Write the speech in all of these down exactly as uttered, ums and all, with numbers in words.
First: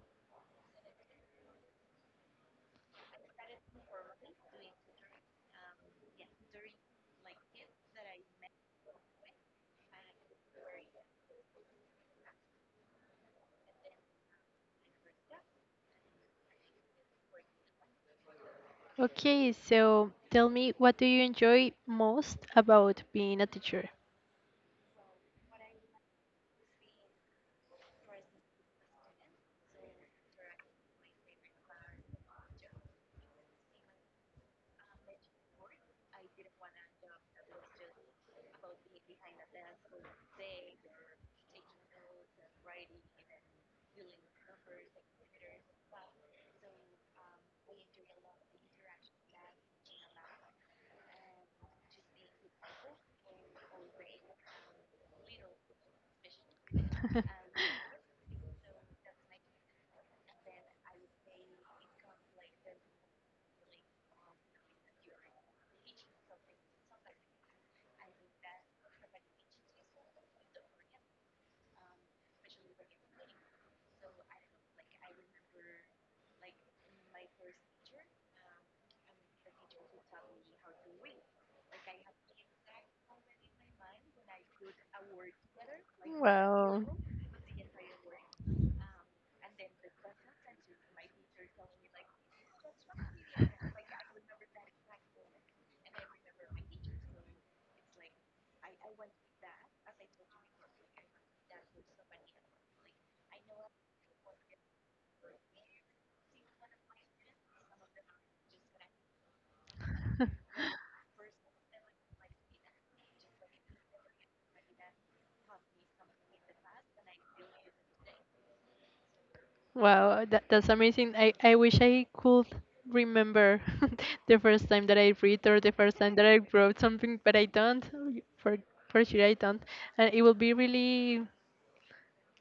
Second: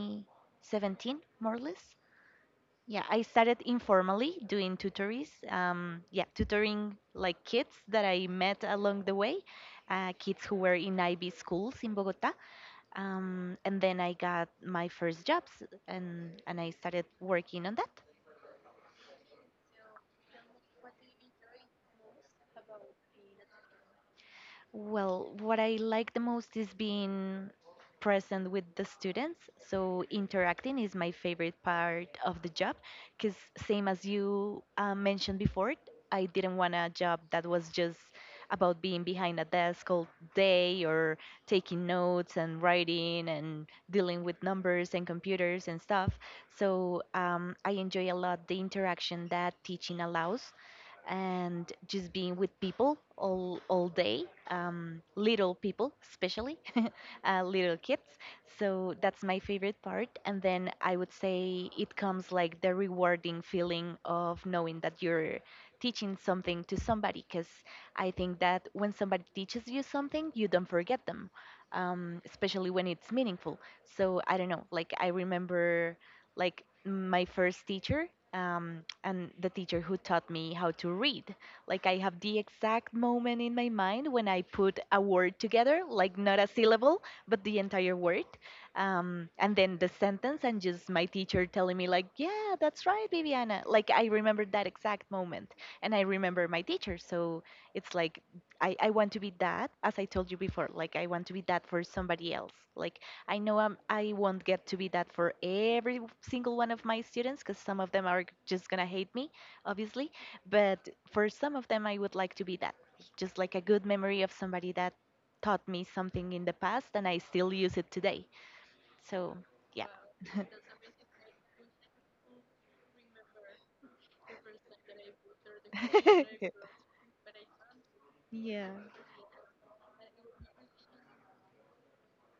twenty seventeen, more or less. Yeah, I started informally doing tutories. Um, yeah, tutoring like kids that I met along the way, uh, kids who were in I B schools in Bogota. Um, and then I got my first jobs and, and I started working on that. Okay, so tell me, what do you enjoy most about being a teacher? Well, what I like the most is being present with the students. So interacting is my favorite part of the job because same as you uh, mentioned before, I didn't want a job that was just about being behind a desk all day or taking notes and writing and dealing with numbers and computers and stuff. So um, I enjoy a lot the interaction that teaching allows and just being with people all all day um, little people especially uh, little kids. So that's my favorite part. And then I would say it comes like the rewarding feeling of knowing that you're teaching something to somebody because I think that when somebody teaches you something, you don't forget them, um, especially when it's meaningful. So I don't know, like I remember like my first teacher um, and the teacher who taught me how to read. Like I have the exact moment in my mind when I put a word together, like not a Wow. syllable, but the entire word. Um, and then the sentence, and just my teacher telling me, like, yeah, that's right, Viviana. Like, I remember that exact moment, and I remember my teacher. So it's like, I, I want to be that, as I told you before, like, I want to be that for somebody else. Like, I know I'm, I won't get to be that for every single one of my students, because some of them are just gonna hate me, obviously, but for some of them, I would like to be that just like a good memory of somebody that taught me something in the past and I still use it today. So, yeah. Wow, that, that's amazing. I, I wish I could remember the first time that I read or the first time that I wrote something, but I don't. For Yeah. for sure, I don't. And it will be really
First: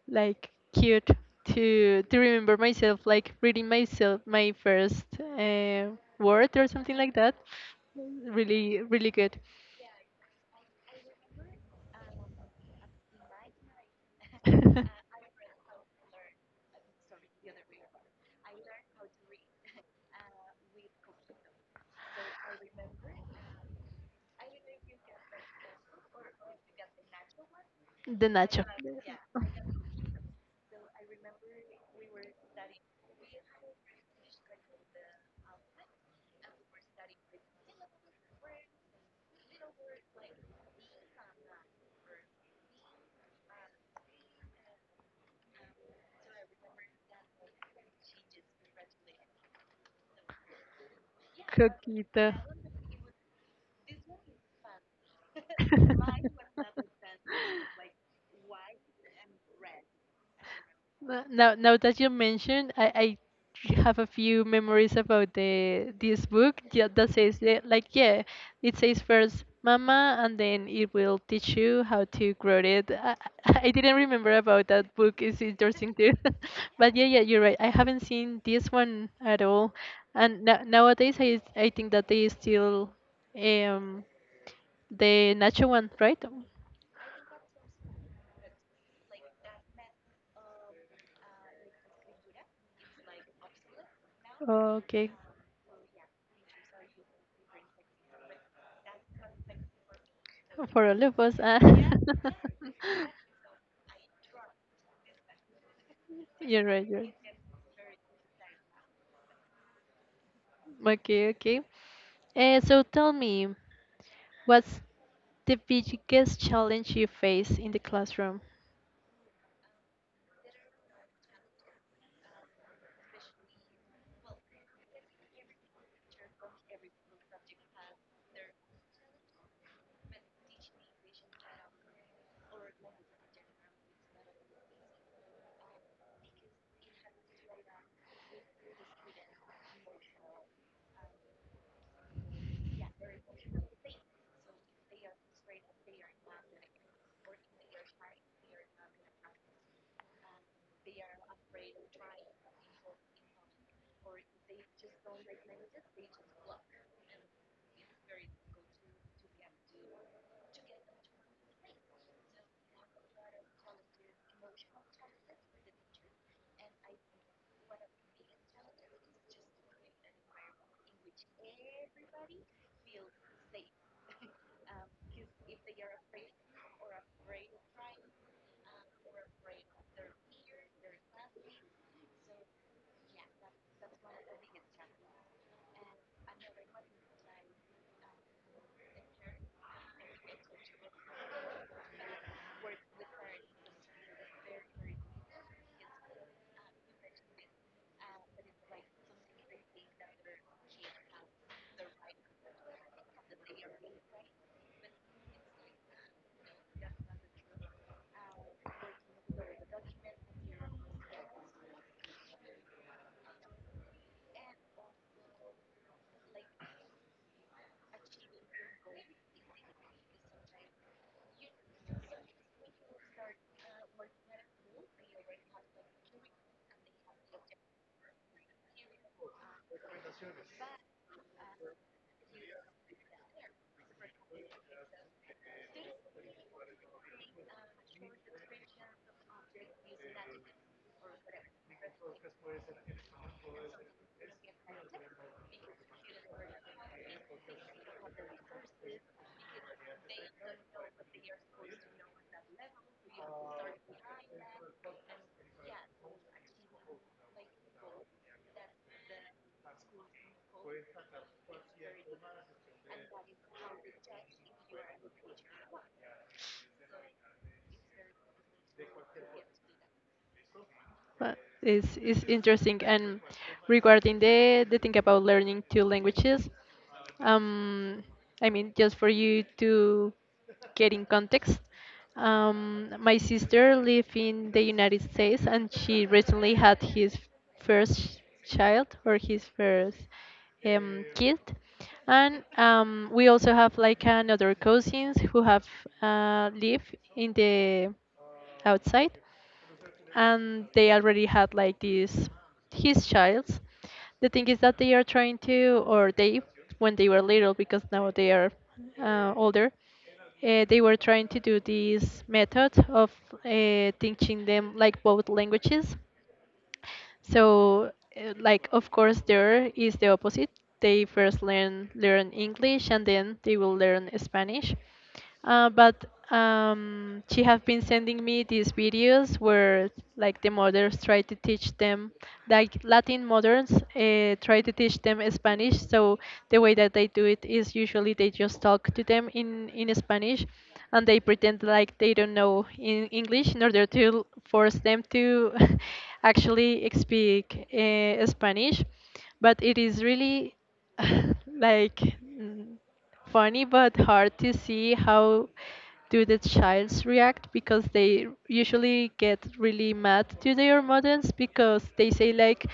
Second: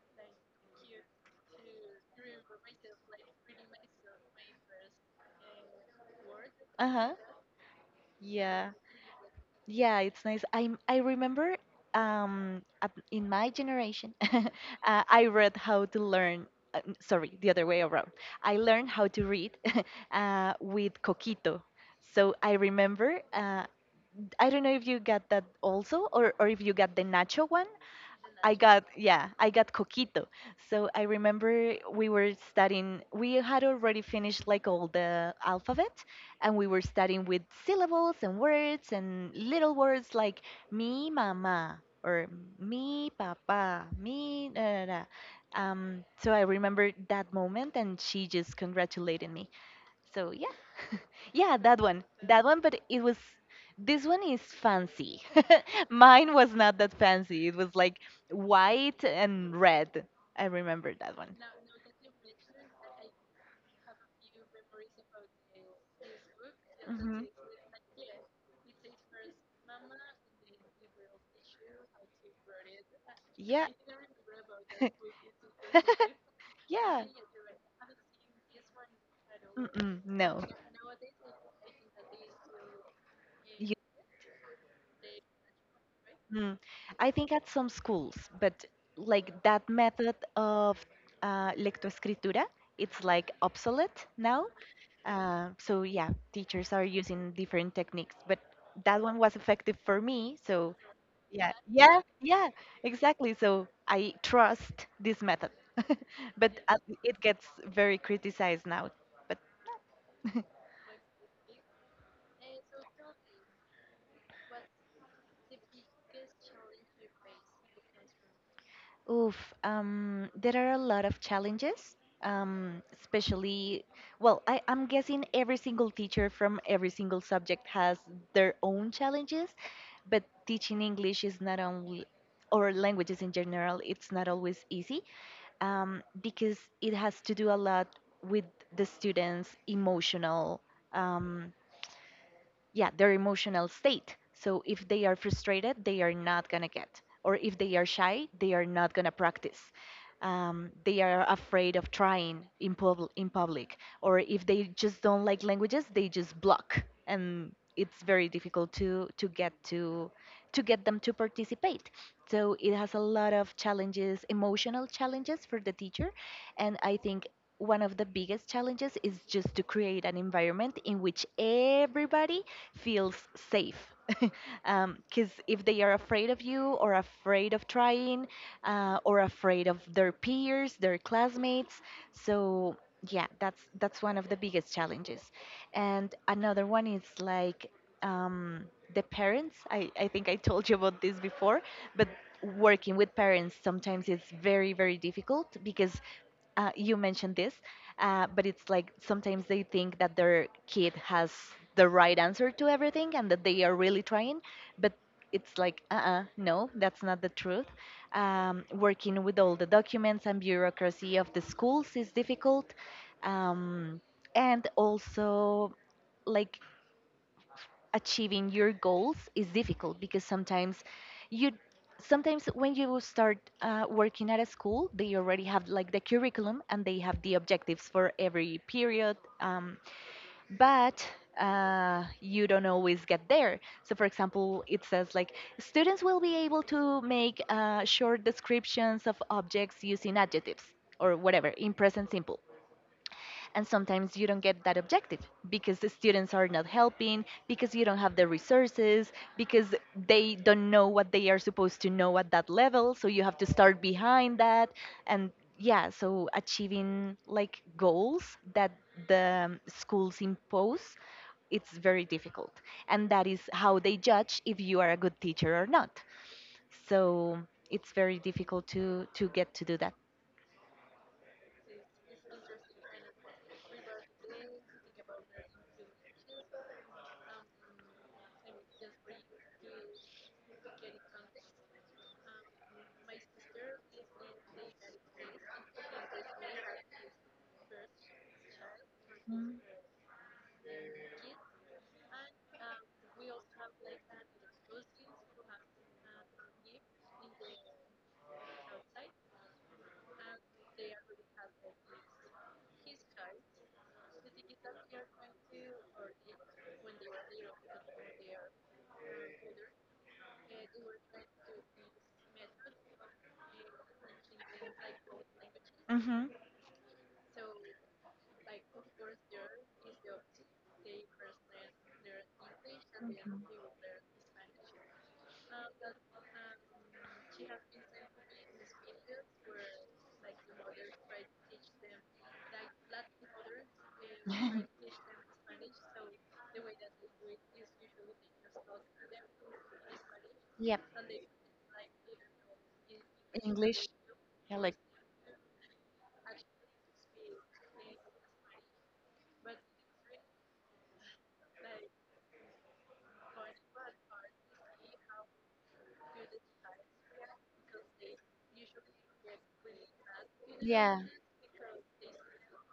like cute to to remember myself, like reading myself my first uh, word or Uh something huh. like that, Yeah. really really good. Yeah, it's nice. I I remember um at, in my generation, uh, I read how to learn. Uh, n- sorry, the other way around. I learned how to read uh, with Coquito. So I remember uh, I don't know if you got that also, or or if you got the nacho one. I Деначок. got yeah, I got coquito. So I remember we were studying. We had already finished like all the alphabet, and we were studying with syllables and words and little words like mi mama or mi papa, mi da da da. Um, so I remember that moment, and she just congratulated me. So yeah, yeah, that one, Какие-то. that one. But it was this one is fancy. Mine was not that fancy. It was like white and red. I remember that Uh, one. Now, now that you mentioned, I, I have a few memories about the this book, yeah, that Mhm. says that, like yeah, it says first mama and then it will teach you how to grow it. I, I Yeah. I didn't remember about that book. It's interesting too, but Yeah. yeah, yeah, you're right. I haven't seen this one at all, Mm-mm, no. and na nowadays I I think that they still, Yeah. um the nacho one, right? Mm. I think at some schools, but like that method of uh, lectoescritura, it's like obsolete now. Okay. Uh, so yeah, teachers are using different techniques, but that one was effective for me. So For all of us. Yeah, ah. yeah, yeah, exactly. So I trust this method, but You're uh, right, you're right. it gets very criticized now. But Okay, okay. Uh, so tell me, what's the biggest challenge you face in the classroom? Oof, um, there are a lot of challenges, um, especially, well, I, I'm guessing every single teacher from every single subject has their own challenges, but teaching English is not only, or languages in general, it's not always easy um, because it has to do a lot with the students' emotional um, yeah, their emotional state. So if they are frustrated they are not going to get, or if they are shy they are not going to practice, um, they are afraid of trying in, pub- in public, or if they just don't like languages they just block, and it's very difficult to to get to to get them to participate. So it has a lot of challenges, emotional challenges for the teacher. And I think one of the biggest challenges is just to create an environment in which everybody feels safe. Because if they are afraid of you, or afraid of trying, uh, or afraid of their peers, their classmates, so yeah, that's that's one of the biggest challenges. And another one is like um, the parents. I, I think I told you about this before, but working with parents sometimes is very very difficult because uh, you mentioned this, uh, but it's like sometimes they think that their kid has the right answer to everything and that they are really trying, but it's like, uh uh no, that's not the truth. Um, working with all the documents and bureaucracy of the schools is difficult. Um, and also, like, achieving your goals is difficult because sometimes you sometimes when you start uh, working at a school they already have like the curriculum and they have the objectives for every period, um, but uh, you don't always get there. So for example it says like students will be able to make uh, short descriptions of objects using adjectives or whatever in present simple, and sometimes you don't get that objective because the students are not helping, because you don't have the resources, because they don't know what they are supposed to know at that level. So you have to start behind that. And yeah, so achieving like goals that the um, schools impose, it's very difficult. And that is how they judge if you are a good teacher or not. So it's very difficult to, to get to do that. But it's, it's interesting. And regarding the, the thing about learning two languages, um, I mean, just for you to get in context, um, my sister lives in the United States and she recently had his first child, or his first um, kid. And um, we also have like another cousins who have uh, live in the outside, and they already had like this his child. The thing is that they are trying to, or they, when they were little, because now they are uh, older, uh, they were trying to do this method of uh, teaching them like both Mm. languages. Mm-hmm. So, uh, like of course, there is the opposite. They first learn learn English and then Mhm. they will learn Spanish. Uh, but um, she have been sending me these videos where like the mothers try to teach them, like Latin mothers uh, try to teach them Spanish. So the way that they do it is usually they just talk to them in in Spanish, Yep. and they pretend like they don't know in English in order English. to Yeah, force like them to actually speak uh, Spanish. But it is really like mm, funny but hard to see how do the childs react, because they usually get really mad to their Yeah. mothers, because they say like,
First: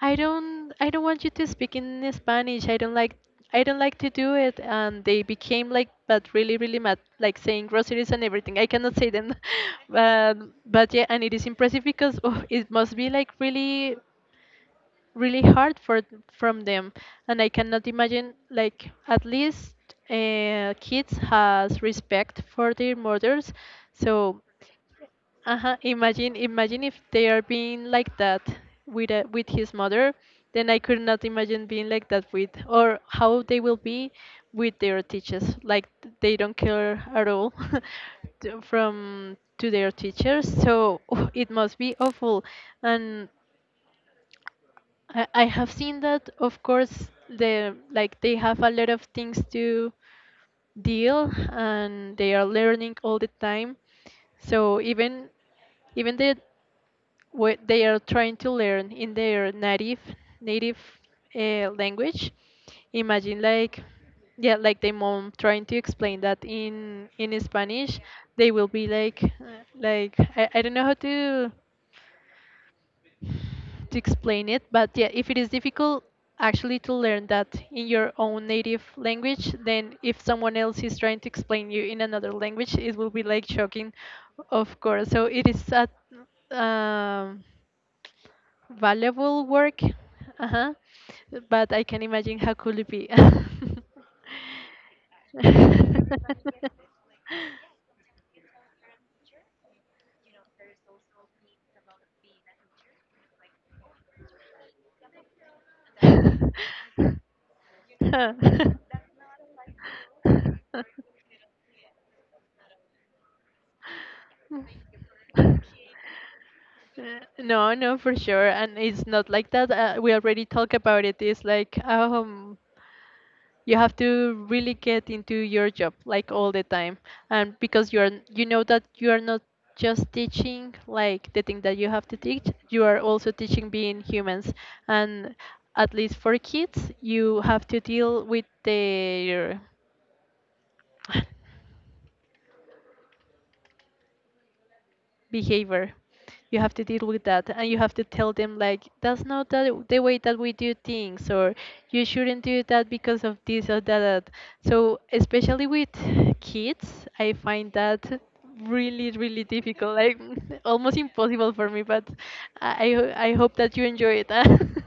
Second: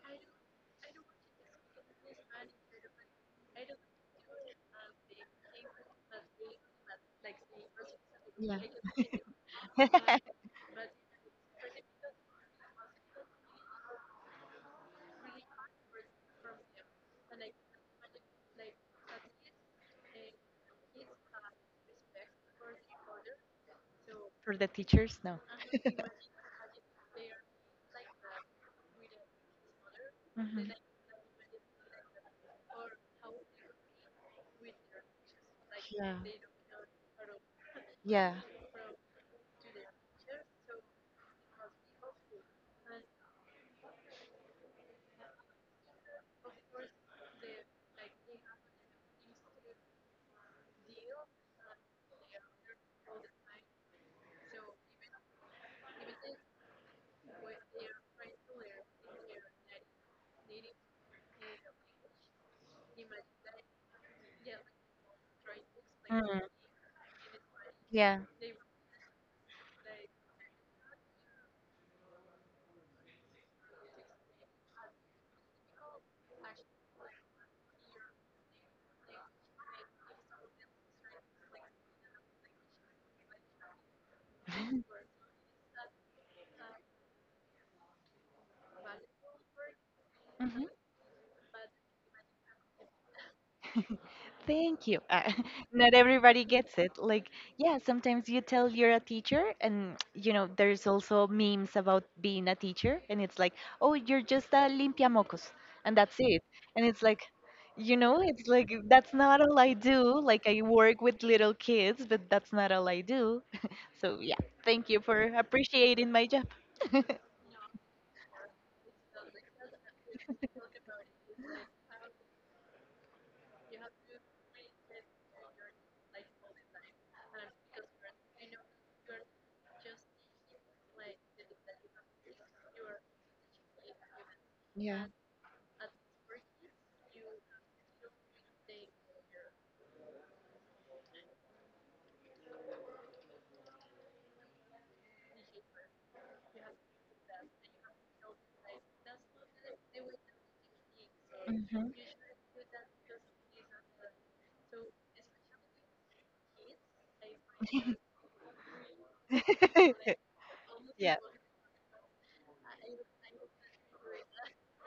i don't i don't want you to speak in spanish, i don't like i don't like to do it, and they became like, but really really mad, like saying groceries and Yeah. everything I cannot say them. but but yeah, and it is impressive because, oh, it must be like really really hard for th- from them. And I cannot imagine, like, at least uh, kids has respect for their mothers, so For the teachers, no. uh-huh, imagine imagine if they are being like that with a, with his mother, then Mhm. I could not imagine being like that with, or how they will be with their teachers, like Yeah. they don't care at all Yeah. to- from to their teachers, so it must be awful. And I, I have seen that, of course, the like they have a lot of things to deal and they are learning all the time. So even even the what they are trying to learn in their native native uh, language, imagine like, yeah, like the mom trying to explain Hmm. that in in Spanish, Yeah. they will be like uh, like I, I don't know how to to explain it. But yeah, if it is difficult actually to learn that in your own native language, then if someone else is trying to explain you in another language, it will be like shocking, of course. So it is a um, valuable work, Hmm. uh-huh. But I can imagine how could it be. Thank you. Uh, not everybody gets it. Like, yeah, sometimes you tell you're a teacher, and you know, there's also memes about being a teacher, and it's like, oh, you're just a limpiamocos, and that's it. And it's like, you know, Huh. it's like that's not all I do. Like, I work with little kids, but that's not all I do. So, yeah, thank you for appreciating my job. Uh, No, no, for sure. And it's not like that. Uh, we already talked about it. It's like, um, you have to really get into your job like all the time. And because you are, you know that you are not just teaching like the thing that you have to teach. You are also teaching being humans. And at least for kids, you have to deal with their behavior. You have to deal with that, and you have to tell them, like, that's not the, the way that we do things, or Mhm. you shouldn't do that because of this or that. So especially with kids, I find that really really difficult, like almost impossible for me. But i i I hope that you enjoy it.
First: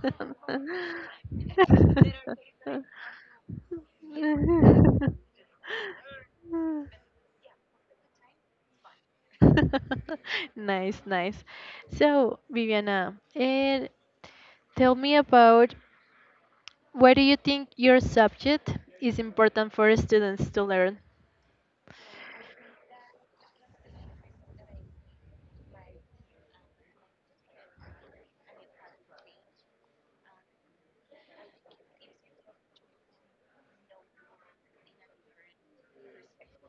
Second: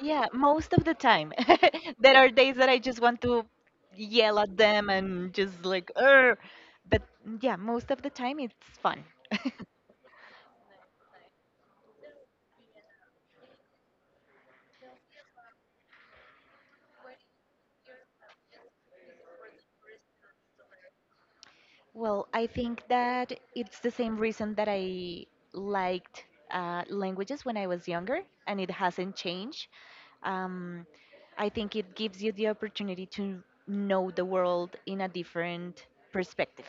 Yeah, most of the time. There are days that I just want to yell at them and just like, Ur! But yeah, most of the time it's fun. Nice, nice. So, Viviana, and tell me about, why do you think your subject is important for students to learn? Well, I think that it's the same reason that I liked uh, languages when I was younger, and it hasn't changed. Um, I think it gives you the opportunity to know the world in a different perspective.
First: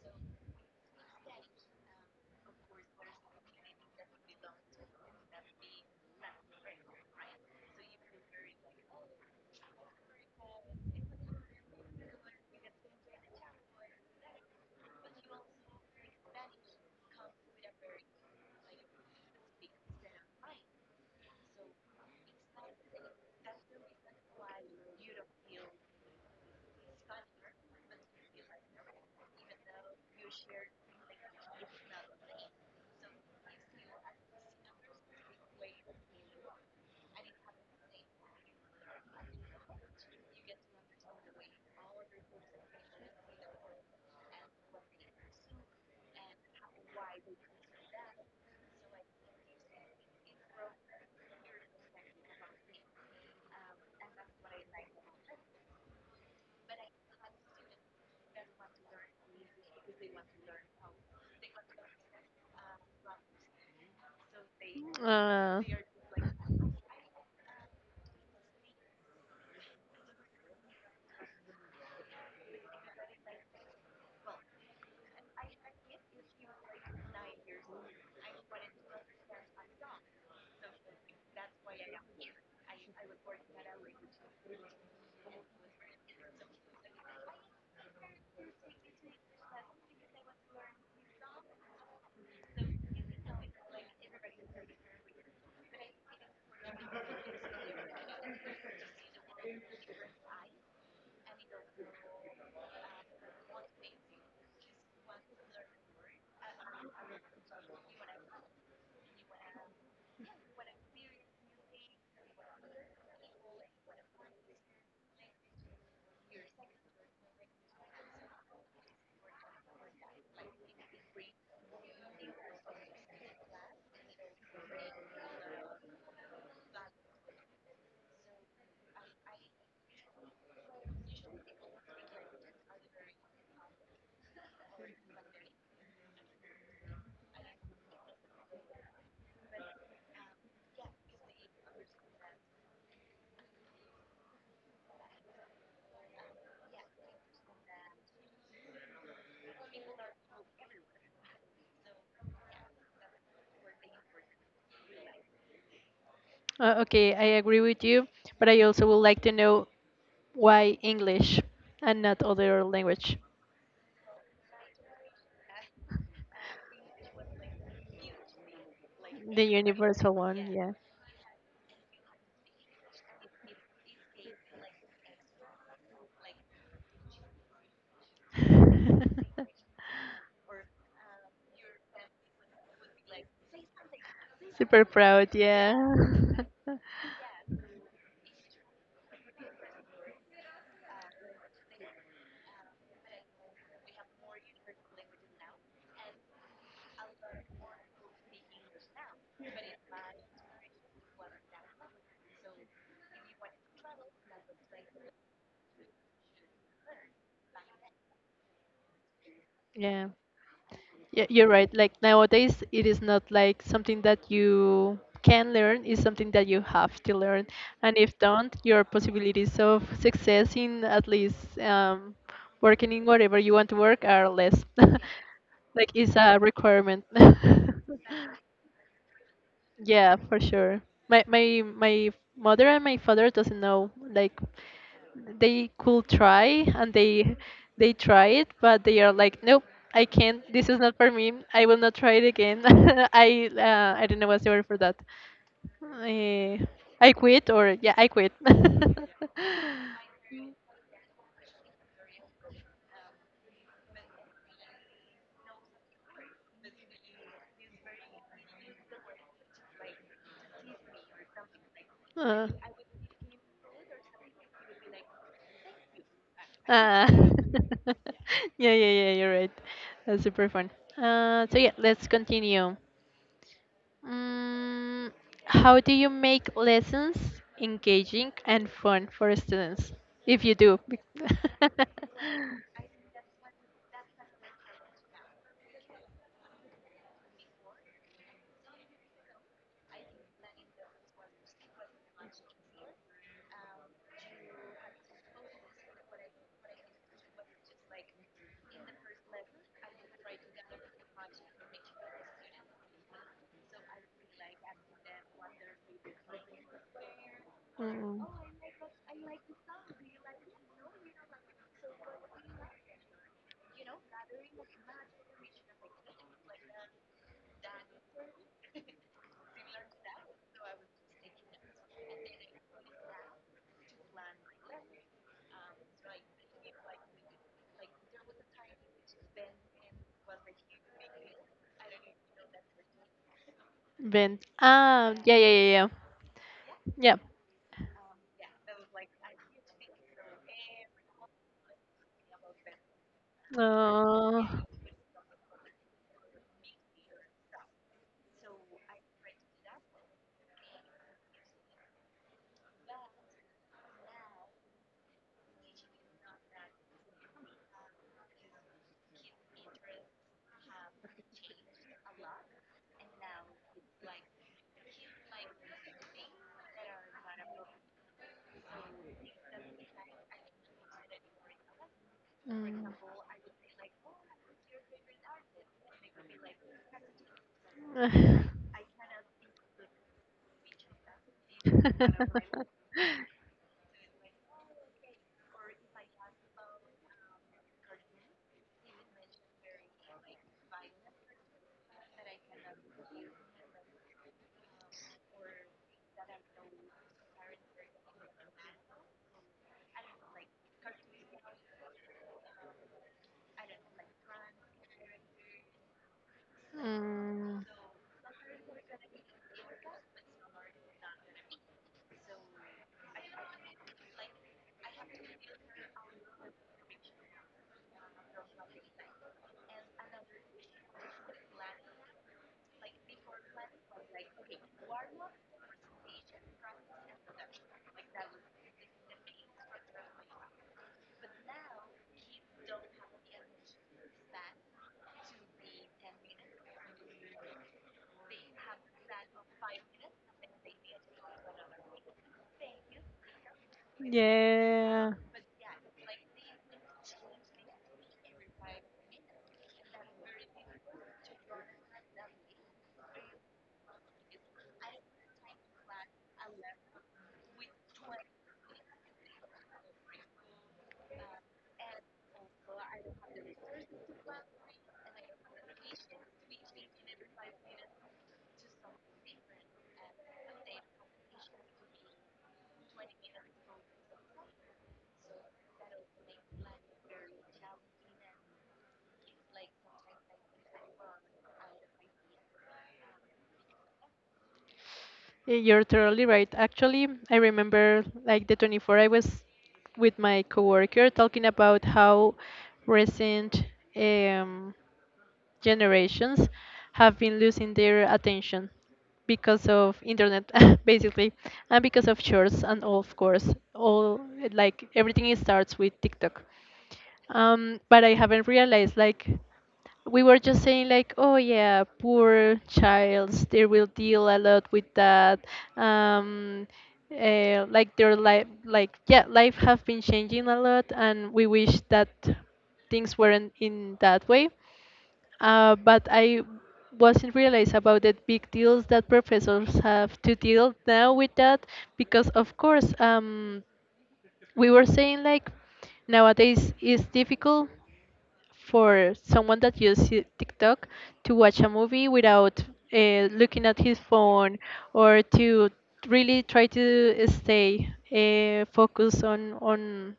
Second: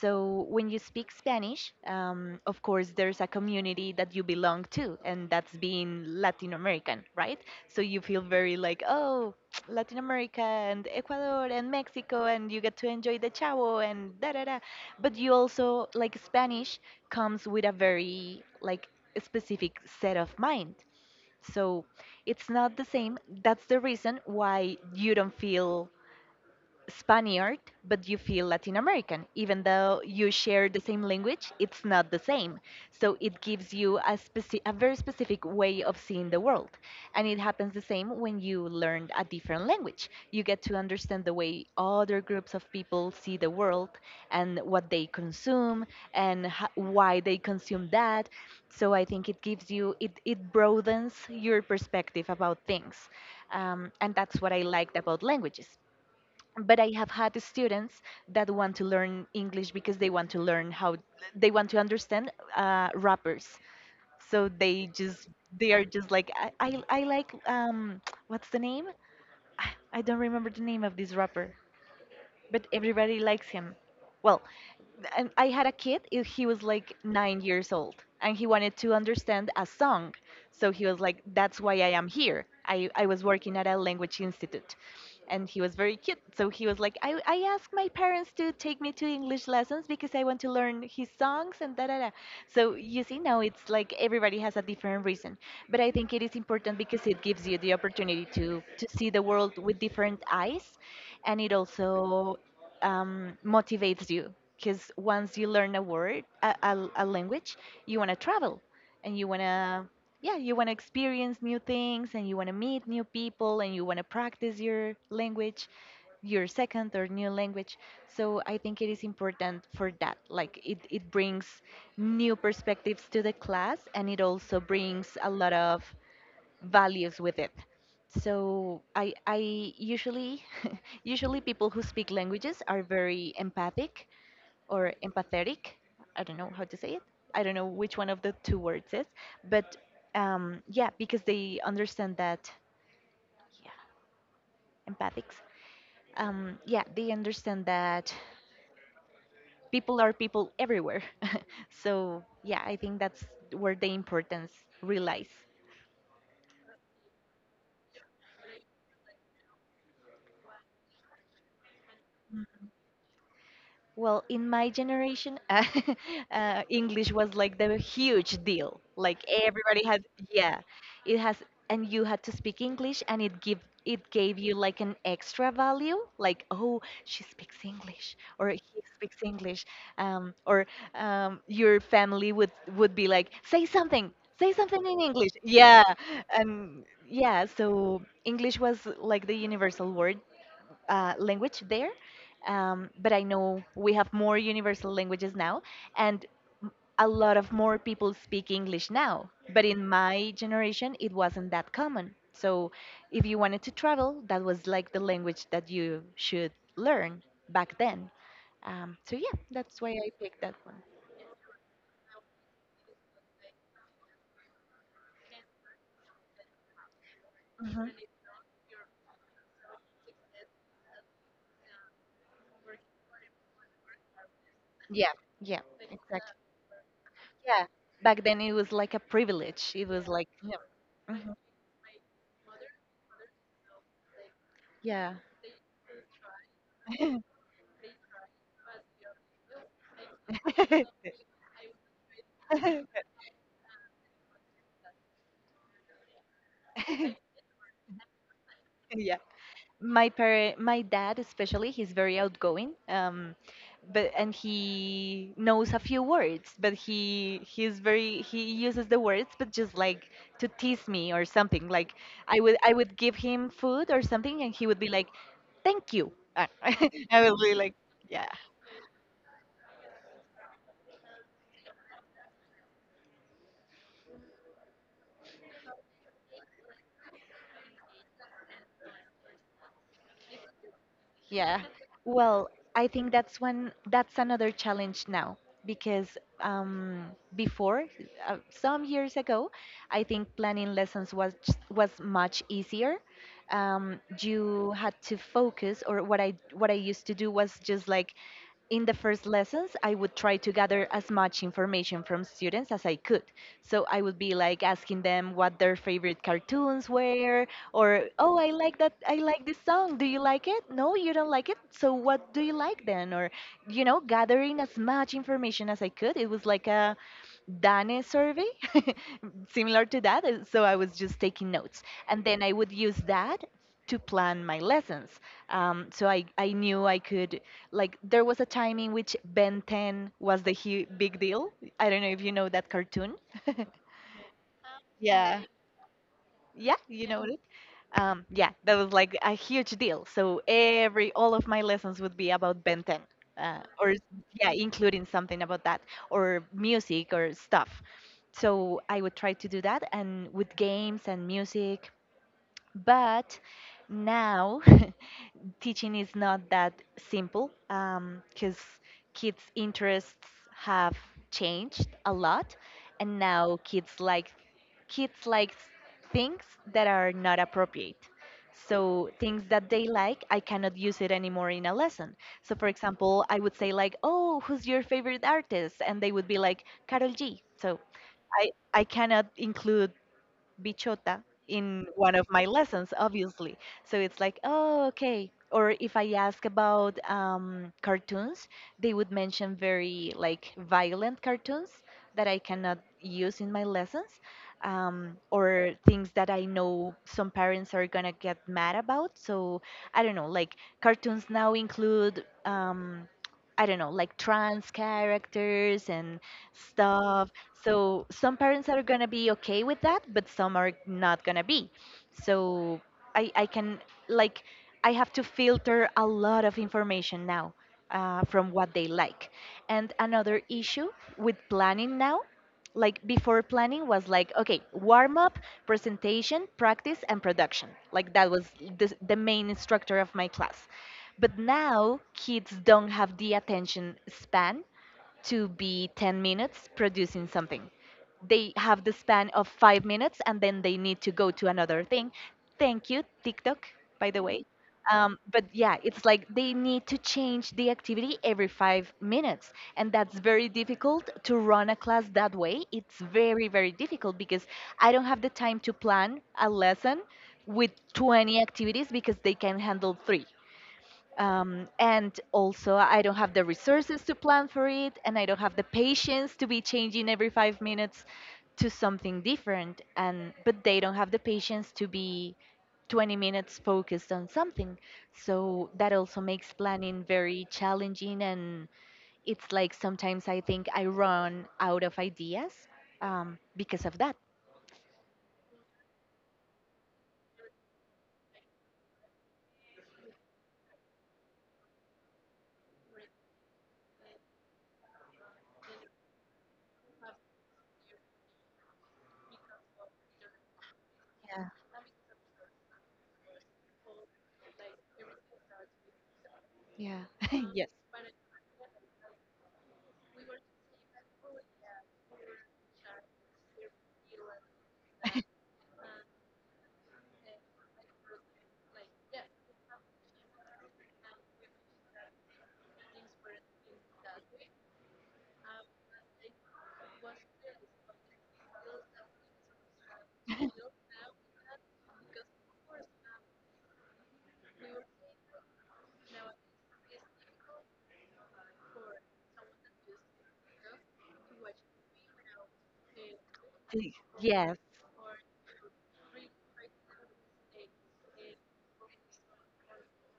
So when you speak Spanish, um, of course, there's a community that you belong to, and that's being Latin American, right? So you feel very like, oh, Latin America and Ecuador and Mexico, and you get to enjoy the chavo and da da da. But you also like Spanish comes with a very like specific set of mind. So it's not the same. That's the reason why you don't feel Spaniard, but you feel Latin American. Even though you share the same language, it's not the same. So it gives you a, speci- a very specific way of seeing the world. And it happens the same when you learn a different language. You get to understand the way other groups of people see the world and what they consume and ho- why they consume that. So I think it gives you, it, it broadens your perspective about things. Um, and that's what I liked about languages, but I have had students that want to learn English because they want to learn how they want to understand uh, rappers. So they just Uh, they are just like, i i, I like, um what's the name I I don't remember the name of this rapper, but everybody likes him. Well, and I had a kid, i- he was like nine years old, and he wanted to understand a song. So he was like, that's why I am here. I, I was working at a language institute. And he was very cute. So he was like, I, I asked my parents to take me to English lessons because I want to learn his songs and da da da. So you see, now it's like everybody has a different reason. But I think it is important because it gives you the opportunity to, to see the world with different eyes, and it also um, motivates you because once you learn a word, a, a, a language, you want to travel and you want to, yeah, you want to experience new things, and you want to meet new people, and you want to practice your language, your second or new language. So I think it is important for that. Like it, it brings new perspectives to the class, and it also brings a lot of values with it. So I I usually usually people who speak languages are very empathic or empathetic. I don't know how to say it. I don't know which one of the two words is, but um, yeah, because they understand that, yeah, empathics. Um, yeah, they understand that people are people everywhere. So yeah, I think that's where the importance relies. uh, okay, I agree with you, but I also would like to know why English and not other language. Well, in my generation, uh, uh, English was like the huge deal. Like The everybody had, universal one, yeah, yeah. it has, and you had to speak English, and it give it gave you like an extra value. Like, oh, she speaks English, or he speaks English, um, or um, your family would would be like, say something, say something Super in English. proud, yeah. Yeah, and yeah, so English was like the universal word, uh, language there. Um, but I know we have more universal languages now, and m- a lot of more people speak English now. But in my generation, it wasn't that common. So if you wanted to travel, that was like the language that you should learn back then. Um, so yeah, that's why Yeah. I picked that one. Yeah, you're right. Like nowadays, it is not like something that you can learn, it's something that you have to learn. Mhm. And if don't, your possibilities of success in, at least, um, working in whatever you want to work are less. Yeah, yeah, Like it's exactly. a requirement. Yeah, back then it was like a privilege. It was Yeah, like, for yeah. sure. My Mhm. my my mother and my father doesn't know. Like Yeah. they could try, and they they try it, but they are like, nope, I can't. This is not for me. I will not try it again. I uh, I don't know what's the word for that. Uh, I quit, or yeah, I quit. Yeah, my parent my dad especially, he's very outgoing, um but, and he knows a few words, but he he's very, he uses the words but just like to tease me or something. Like I Uh, would, I would give him food or something, and he would be like thank you. Uh, Uh, I would be like yeah. yeah, yeah, yeah, you're right. That's super fun. Uh, so yeah, let's continue. Mm, how do you make lessons engaging and fun for students? If you do. Yeah. bec- Well, I think that's when, that's another challenge now because um, before, uh, some years ago, I think planning lessons was was much easier. Um, you had to focus, or what I, what I used to do was just like, in the first lessons, I would try to gather as much information from students as I could. So I would be like asking them what their favorite cartoons were, or Mm-mm. oh, I like that, I like this song. Do you like it? No, you don't like it. So what do you like then? Or, you know, gathering as much information as I could. It was like a Dane survey, similar to that. uh, So I was just taking notes. And then I would use that to plan my lessons. Um, so I, I knew I could, like, there was a time in which Ben ten was the hu big deal. I don't know if you know that cartoon. Vent. Ah, yeah, yeah, Yeah. yeah, yeah. Yeah, you Yeah. know it. Um, yeah, that was like a huge deal. So every, all of my lessons would be about Ben ten, uh, or Uh, yeah, including something about that, or music or stuff. So I would try to do that, and with games and music. But now, teaching is not that simple because kids' interests have changed a lot, and now kids like, kids like things that are not appropriate. So things that they like, I cannot use it anymore in a lesson. So for Mm. example, I would say like, "Oh, who's your favorite artist?" and they would be like, "Carol G." So I Ugh. I cannot include bichota in one of my lessons, obviously. So it's like, oh, okay. Or if I ask about um, cartoons, they would mention very like violent cartoons that I cannot use in my lessons, um, or things that I know some parents are gonna get mad about. So I don't know, like cartoons now include. Um, I don't know, like trans characters and stuff. Mm. So some parents are gonna be okay with that, but some are not gonna be. So I I can, like, I have to filter a lot of information now, uh, from what they like. And another issue with planning now, like before, planning was like okay, warm up, presentation, practice, and production. Like that was the, the main instructor of my class. But now kids don't have the attention span to be ten minutes producing something. They have the span of five minutes and then they need to go to another thing. Thank you, TikTok, by the way. Yeah. Um, but yeah, it's like they need to change the activity every five minutes. And that's very difficult to run a class that way. It's very, very difficult because I don't have the time to plan a lesson with twenty activities because they can handle three. Um, and also, I don't have the resources to plan for it, and I don't have the patience to be changing every five minutes to something different. And but they don't have the patience to be twenty minutes focused on something. So that also makes planning very challenging, and it's like sometimes I think I run out of ideas um, because of that. Y- You're totally right. Actually, I remember like the twenty-four I was with my coworker talking about how recent um, generations have been losing their attention because of internet, basically, and because of shorts, and of course all, like everything starts with tiktok, Yeah. Yeah. um, but I haven't realized like, we were just saying like, oh yeah, poor childs, they will deal a lot with that, um uh, like their life, like yeah, life have been changing a lot and we wish that things weren't in that way, uh, but I wasn't realized about the big deals that professors have to Yes. deal now with that, because of course, um, we were saying like, nowadays it's difficult for someone that uses TikTok to watch a movie without uh, looking at Y- his Yes. phone, or to really try to stay uh, focused on on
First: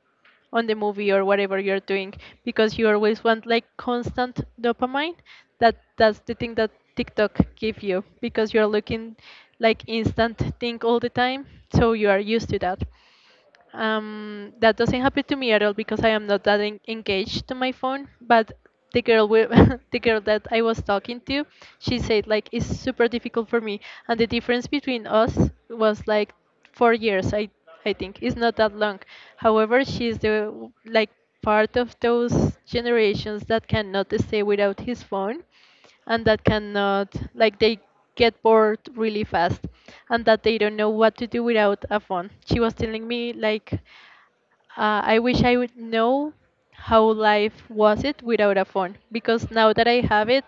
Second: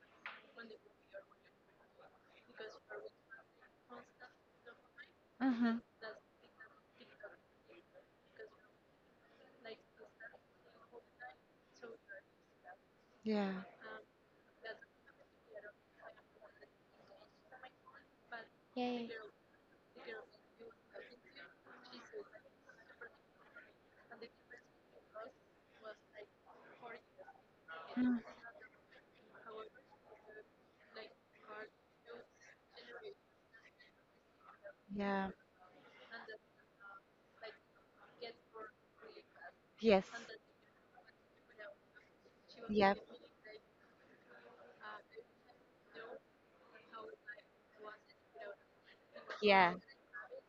on the movie or whatever you're doing, because you always want like constant dopamine. that Hmm. that's the thing that TikTok give you, because you're looking like instant thing all the time, so you are used to that. Yeah. Um, that doesn't happen to me at all because I am not that en- engaged to my phone. But the The. girl with the girl that I was talking to, she said like, it's super difficult for me, and the difference between us was like four years. I I Mm. think it's not that long. However, she's the w- like part of those generations that cannot stay without his Yeah. phone, and that cannot, like, they get bored really fast, Yes. and that they don't know what to do without a phone. She was Yeah. telling me like, uh, I wish I would know how life was it without a phone, because now Yeah. that I have it,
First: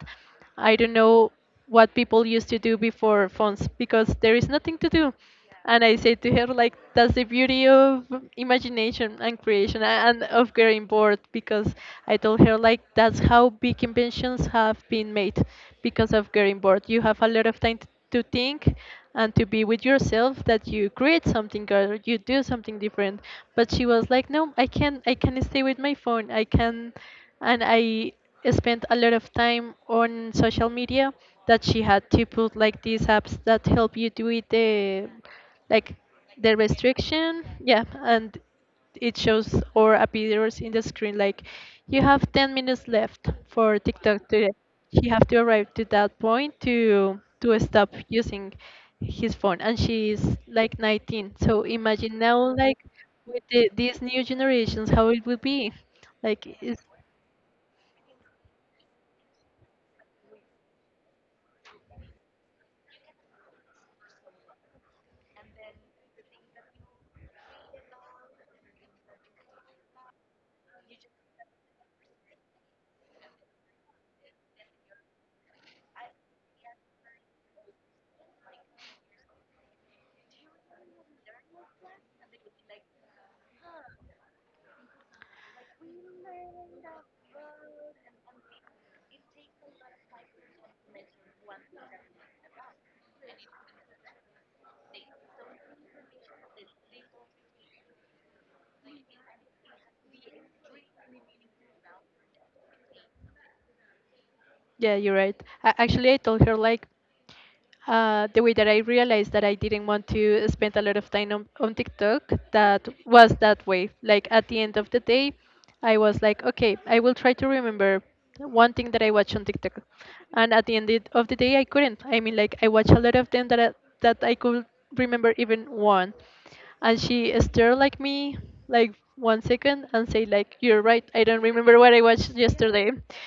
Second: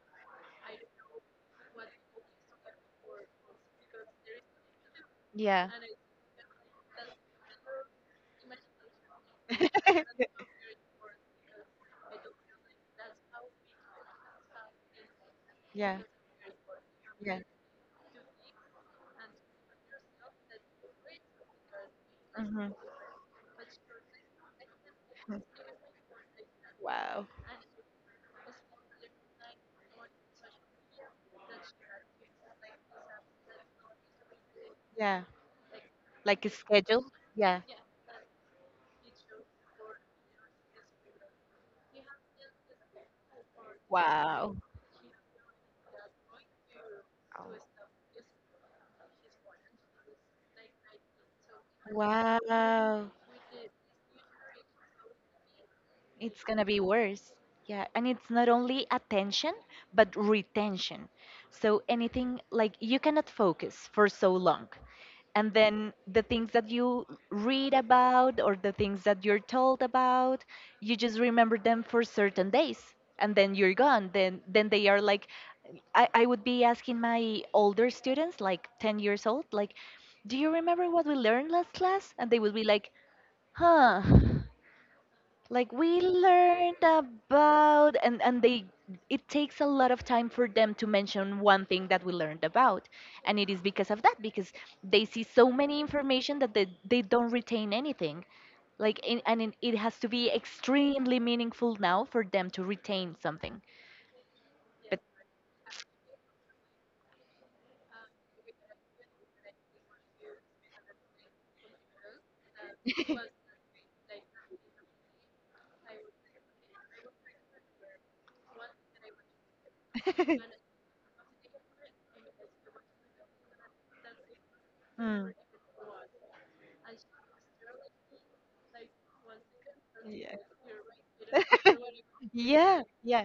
I don't know what people used to do before phones, because there is nothing to do. Yeah. And I say to her like, that's the beauty of imagination and creation a- and of getting bored, because I told her like that's how big inventions have been made, Yeah. because of getting bored. You have a Yeah. lot of time to think and to be with yourself that you create something or you do Mm-hmm. something different. But she was like, no, i can i can stay with my phone. i can Wow. and i spent a lot of time on social media that she had to put like these apps that help you to eat the Yeah. like Like a the schedule? restriction, Yeah. yeah, and it shows or appears in the screen like you have ten minutes left for TikTok to, Wow. she have to arrive to that point to to Oh. stop using his phone. And she's like nineteen, so imagine now like Wow. with the, these new generations how it would be It's like going to be it's, worse. Yeah. And it's not only attention, but retention. So anything, like, you cannot focus for so long, and then the things that you read about or the things that you're told about, you just remember them for certain days and then you're gone. then then they are like, i, I would be asking my older students, like ten years old, like, do you remember what we learned last class? And they would be like, huh. Like, we learned about, and and they, it takes a lot of time for them to mention one thing that we learned about. And it is because of that, because they see so many information that they, they don't retain anything. Like in, and it, it has to be extremely meaningful now for them to retain something. yeah, But you're right. A- actually, I told her like, Uh, the way that I realized that I didn't want to spend a lot of time on, on TikTok, that was that way. Like at the end of the day, I was like, okay, I will try to remember one thing that I watched on TikTok. And at the end it- of the day, I couldn't. I mean, like I watched a lot of them that I, that I could Mm. remember even one. And she stared like me, like one second, and say Yeah. like, you're right. I don't remember what I watched Yeah, yesterday. yeah.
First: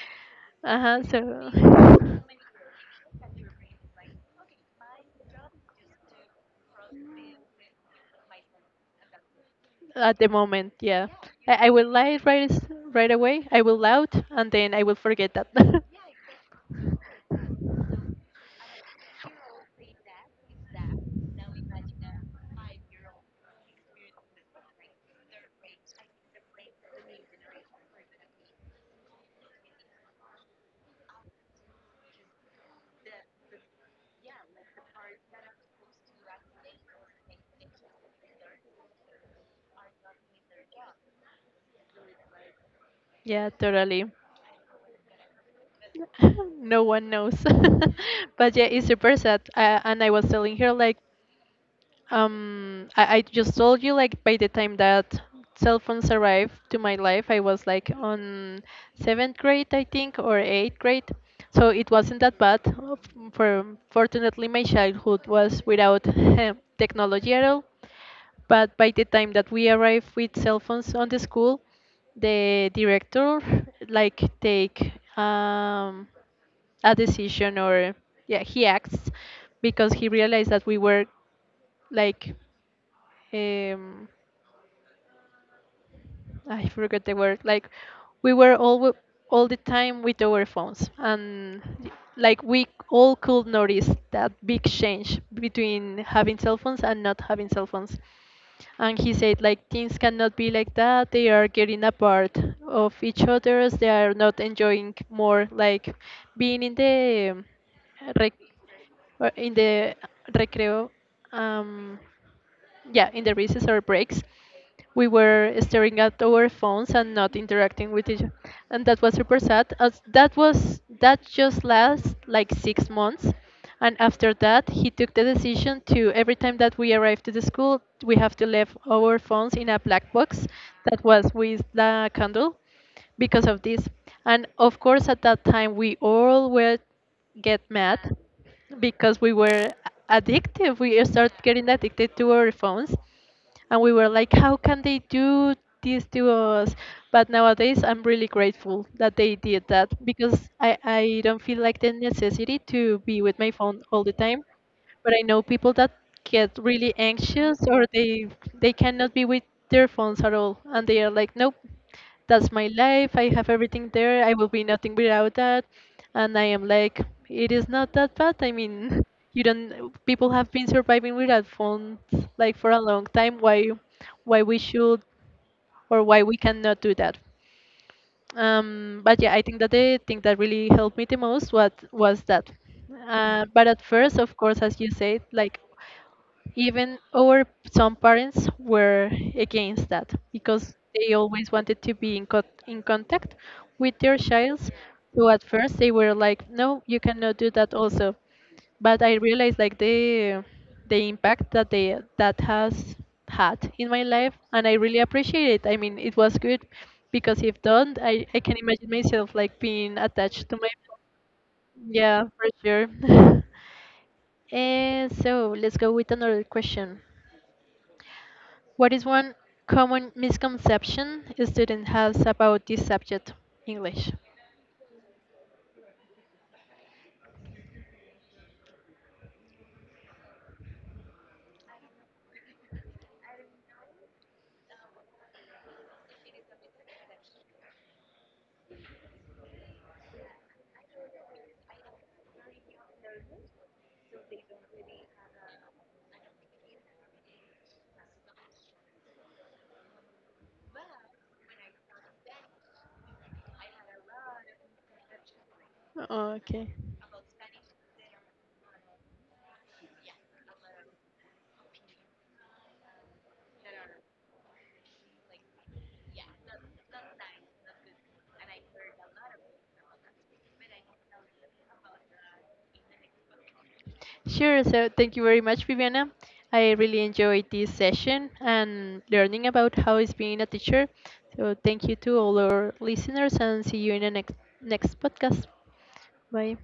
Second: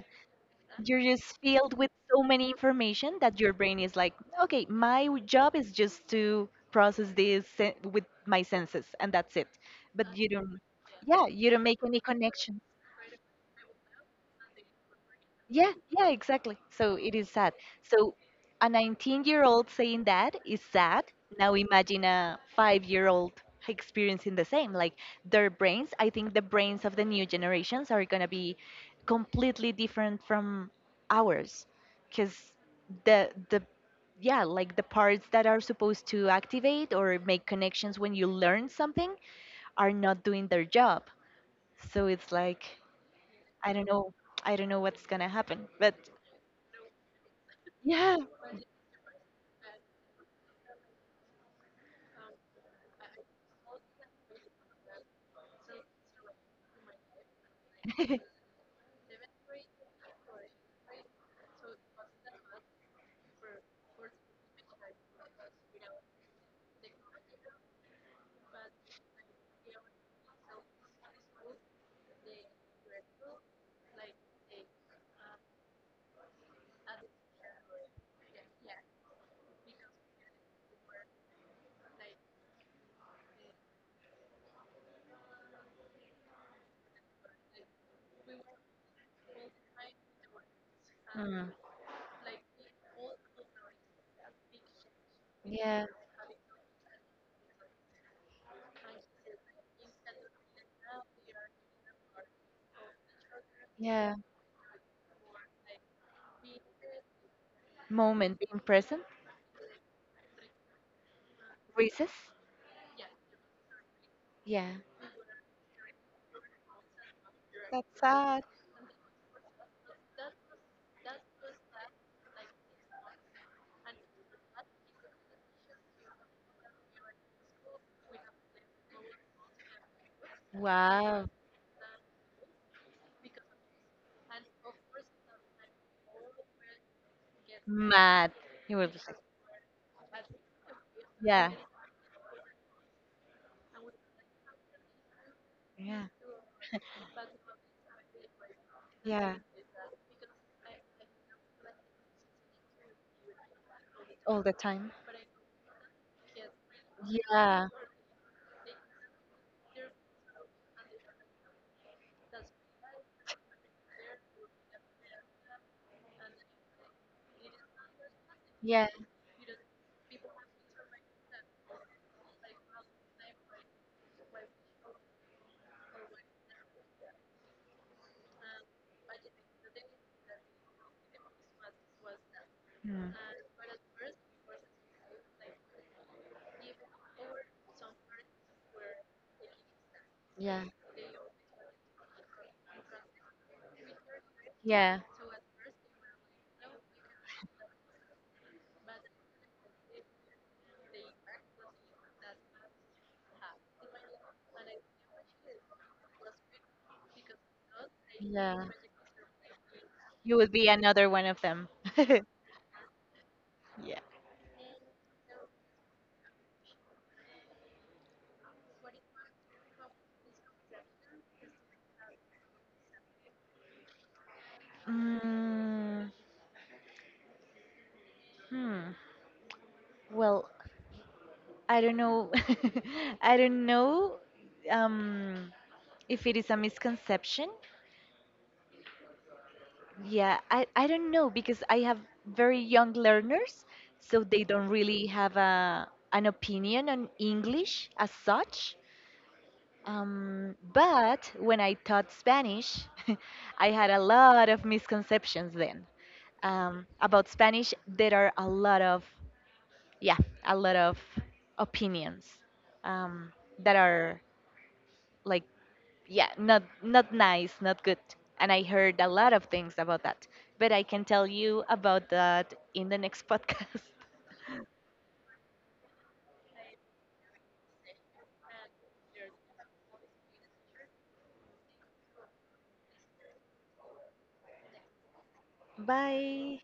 Uh You're huh. just So. filled with so many information that your brain is like, okay, my w- job is just to process this sen- with my senses, and that's it. But At the you don't, moment, yeah. yeah, you i, don't I make will any lie right connection. as- right away, I will loud and then I will forget that. Yeah, yeah, exactly. So it is sad. So a nineteen-year-old saying that is sad. Now imagine a five-year-old experiencing the same. Like, their brains, I think the brains of the new generations are gonna be completely different from ours, because the the yeah, like the parts that are supposed to activate or make connections when you learn something are not doing their job. So it's like, Yeah, I don't totally. know, I don't know what's gonna happen, but. No one knows. Yeah. But yeah, it's super sad. Uh, and I was telling her like, Um, I, I just told you like by the time that cell phones arrived to my life, I was like on seventh grade, I think, or eighth grade. So it wasn't that bad. Uh, f- For fortunately, my childhood was without technology at all. But by the time that we arrived with cell phones on the school, the director like take um, a decision or yeah he acts because he realized that we were like um I forgot the word. Like we were all w- all the time with our phones, Mm. and y- like we all could notice that big change Yeah. between having cell phones and not having cell phones. And he said like, things cannot be like that. They are getting apart of each others. They Yeah. are not enjoying more like being in the um, Moment, rec- being present. uh, in the recreo, um Recess. yeah, in the recess or breaks Yeah. we were staring at our phones and not interacting That's with each other. sad. And that was super sad. As that was, that just lasts like six months, and after that he took the decision to every time that we arrive to the school we have to leave our phones in a black box that Wow. was with the candle, because of this. And of course, at that time we all were get mad Mad. He was like, because we were addictive, we start yeah, getting addicted to our phones. And we were like, how can they do yeah, this to us? But nowadays I'm really grateful that yeah, they did that, because i i don't feel like the necessity to be with my phone all the time. all the time. But I know people that get really anxious, Yeah, or they they cannot be with their phones at all, and they are like, nope, that's my life. I have everything there. I will be nothing without that. And I am like, it is not that bad. I yeah. mean, you don't. People have been surviving without phones like for a long time. Why, why we should, or why we cannot do that? Um, but yeah, I think that the thing that really helped me the most what was that. Mm. Uh, but at first, of course, as you said, like even our some parents were against that Yeah, because they always wanted to be in, co- in contact with their childs. yeah, So at first they were like, no, you cannot do that also. But I realized like the the impact that they that has had in my life, and I really appreciate it. I mean, it was good because if don't, I I can yeah. imagine myself like being You would attached to be my, another one of them. yeah, for sure. Yeah. Eh, so let's go with another question. What is one common misconception a student has about this subject, English? Mm, hmm. Well, I don't know. I don't know. Um, if it is a misconception, yeah, i, I don't know because I have very young learners, so they don't really have a, an opinion on English as such. Um, but when I taught Spanish, I had a lot of misconceptions then. Okay. Um, about Spanish there are a lot of, yeah, a lot of opinions, um, that are, like, yeah, not, not nice, not good. And I heard a lot of things about that. But I can tell you about that in the next podcast. Sure. So thank you very much, Viviana. I really enjoyed this session and learning about how is being a teacher. So thank you to all our listeners and see you in the next next podcast. Bye. Bye.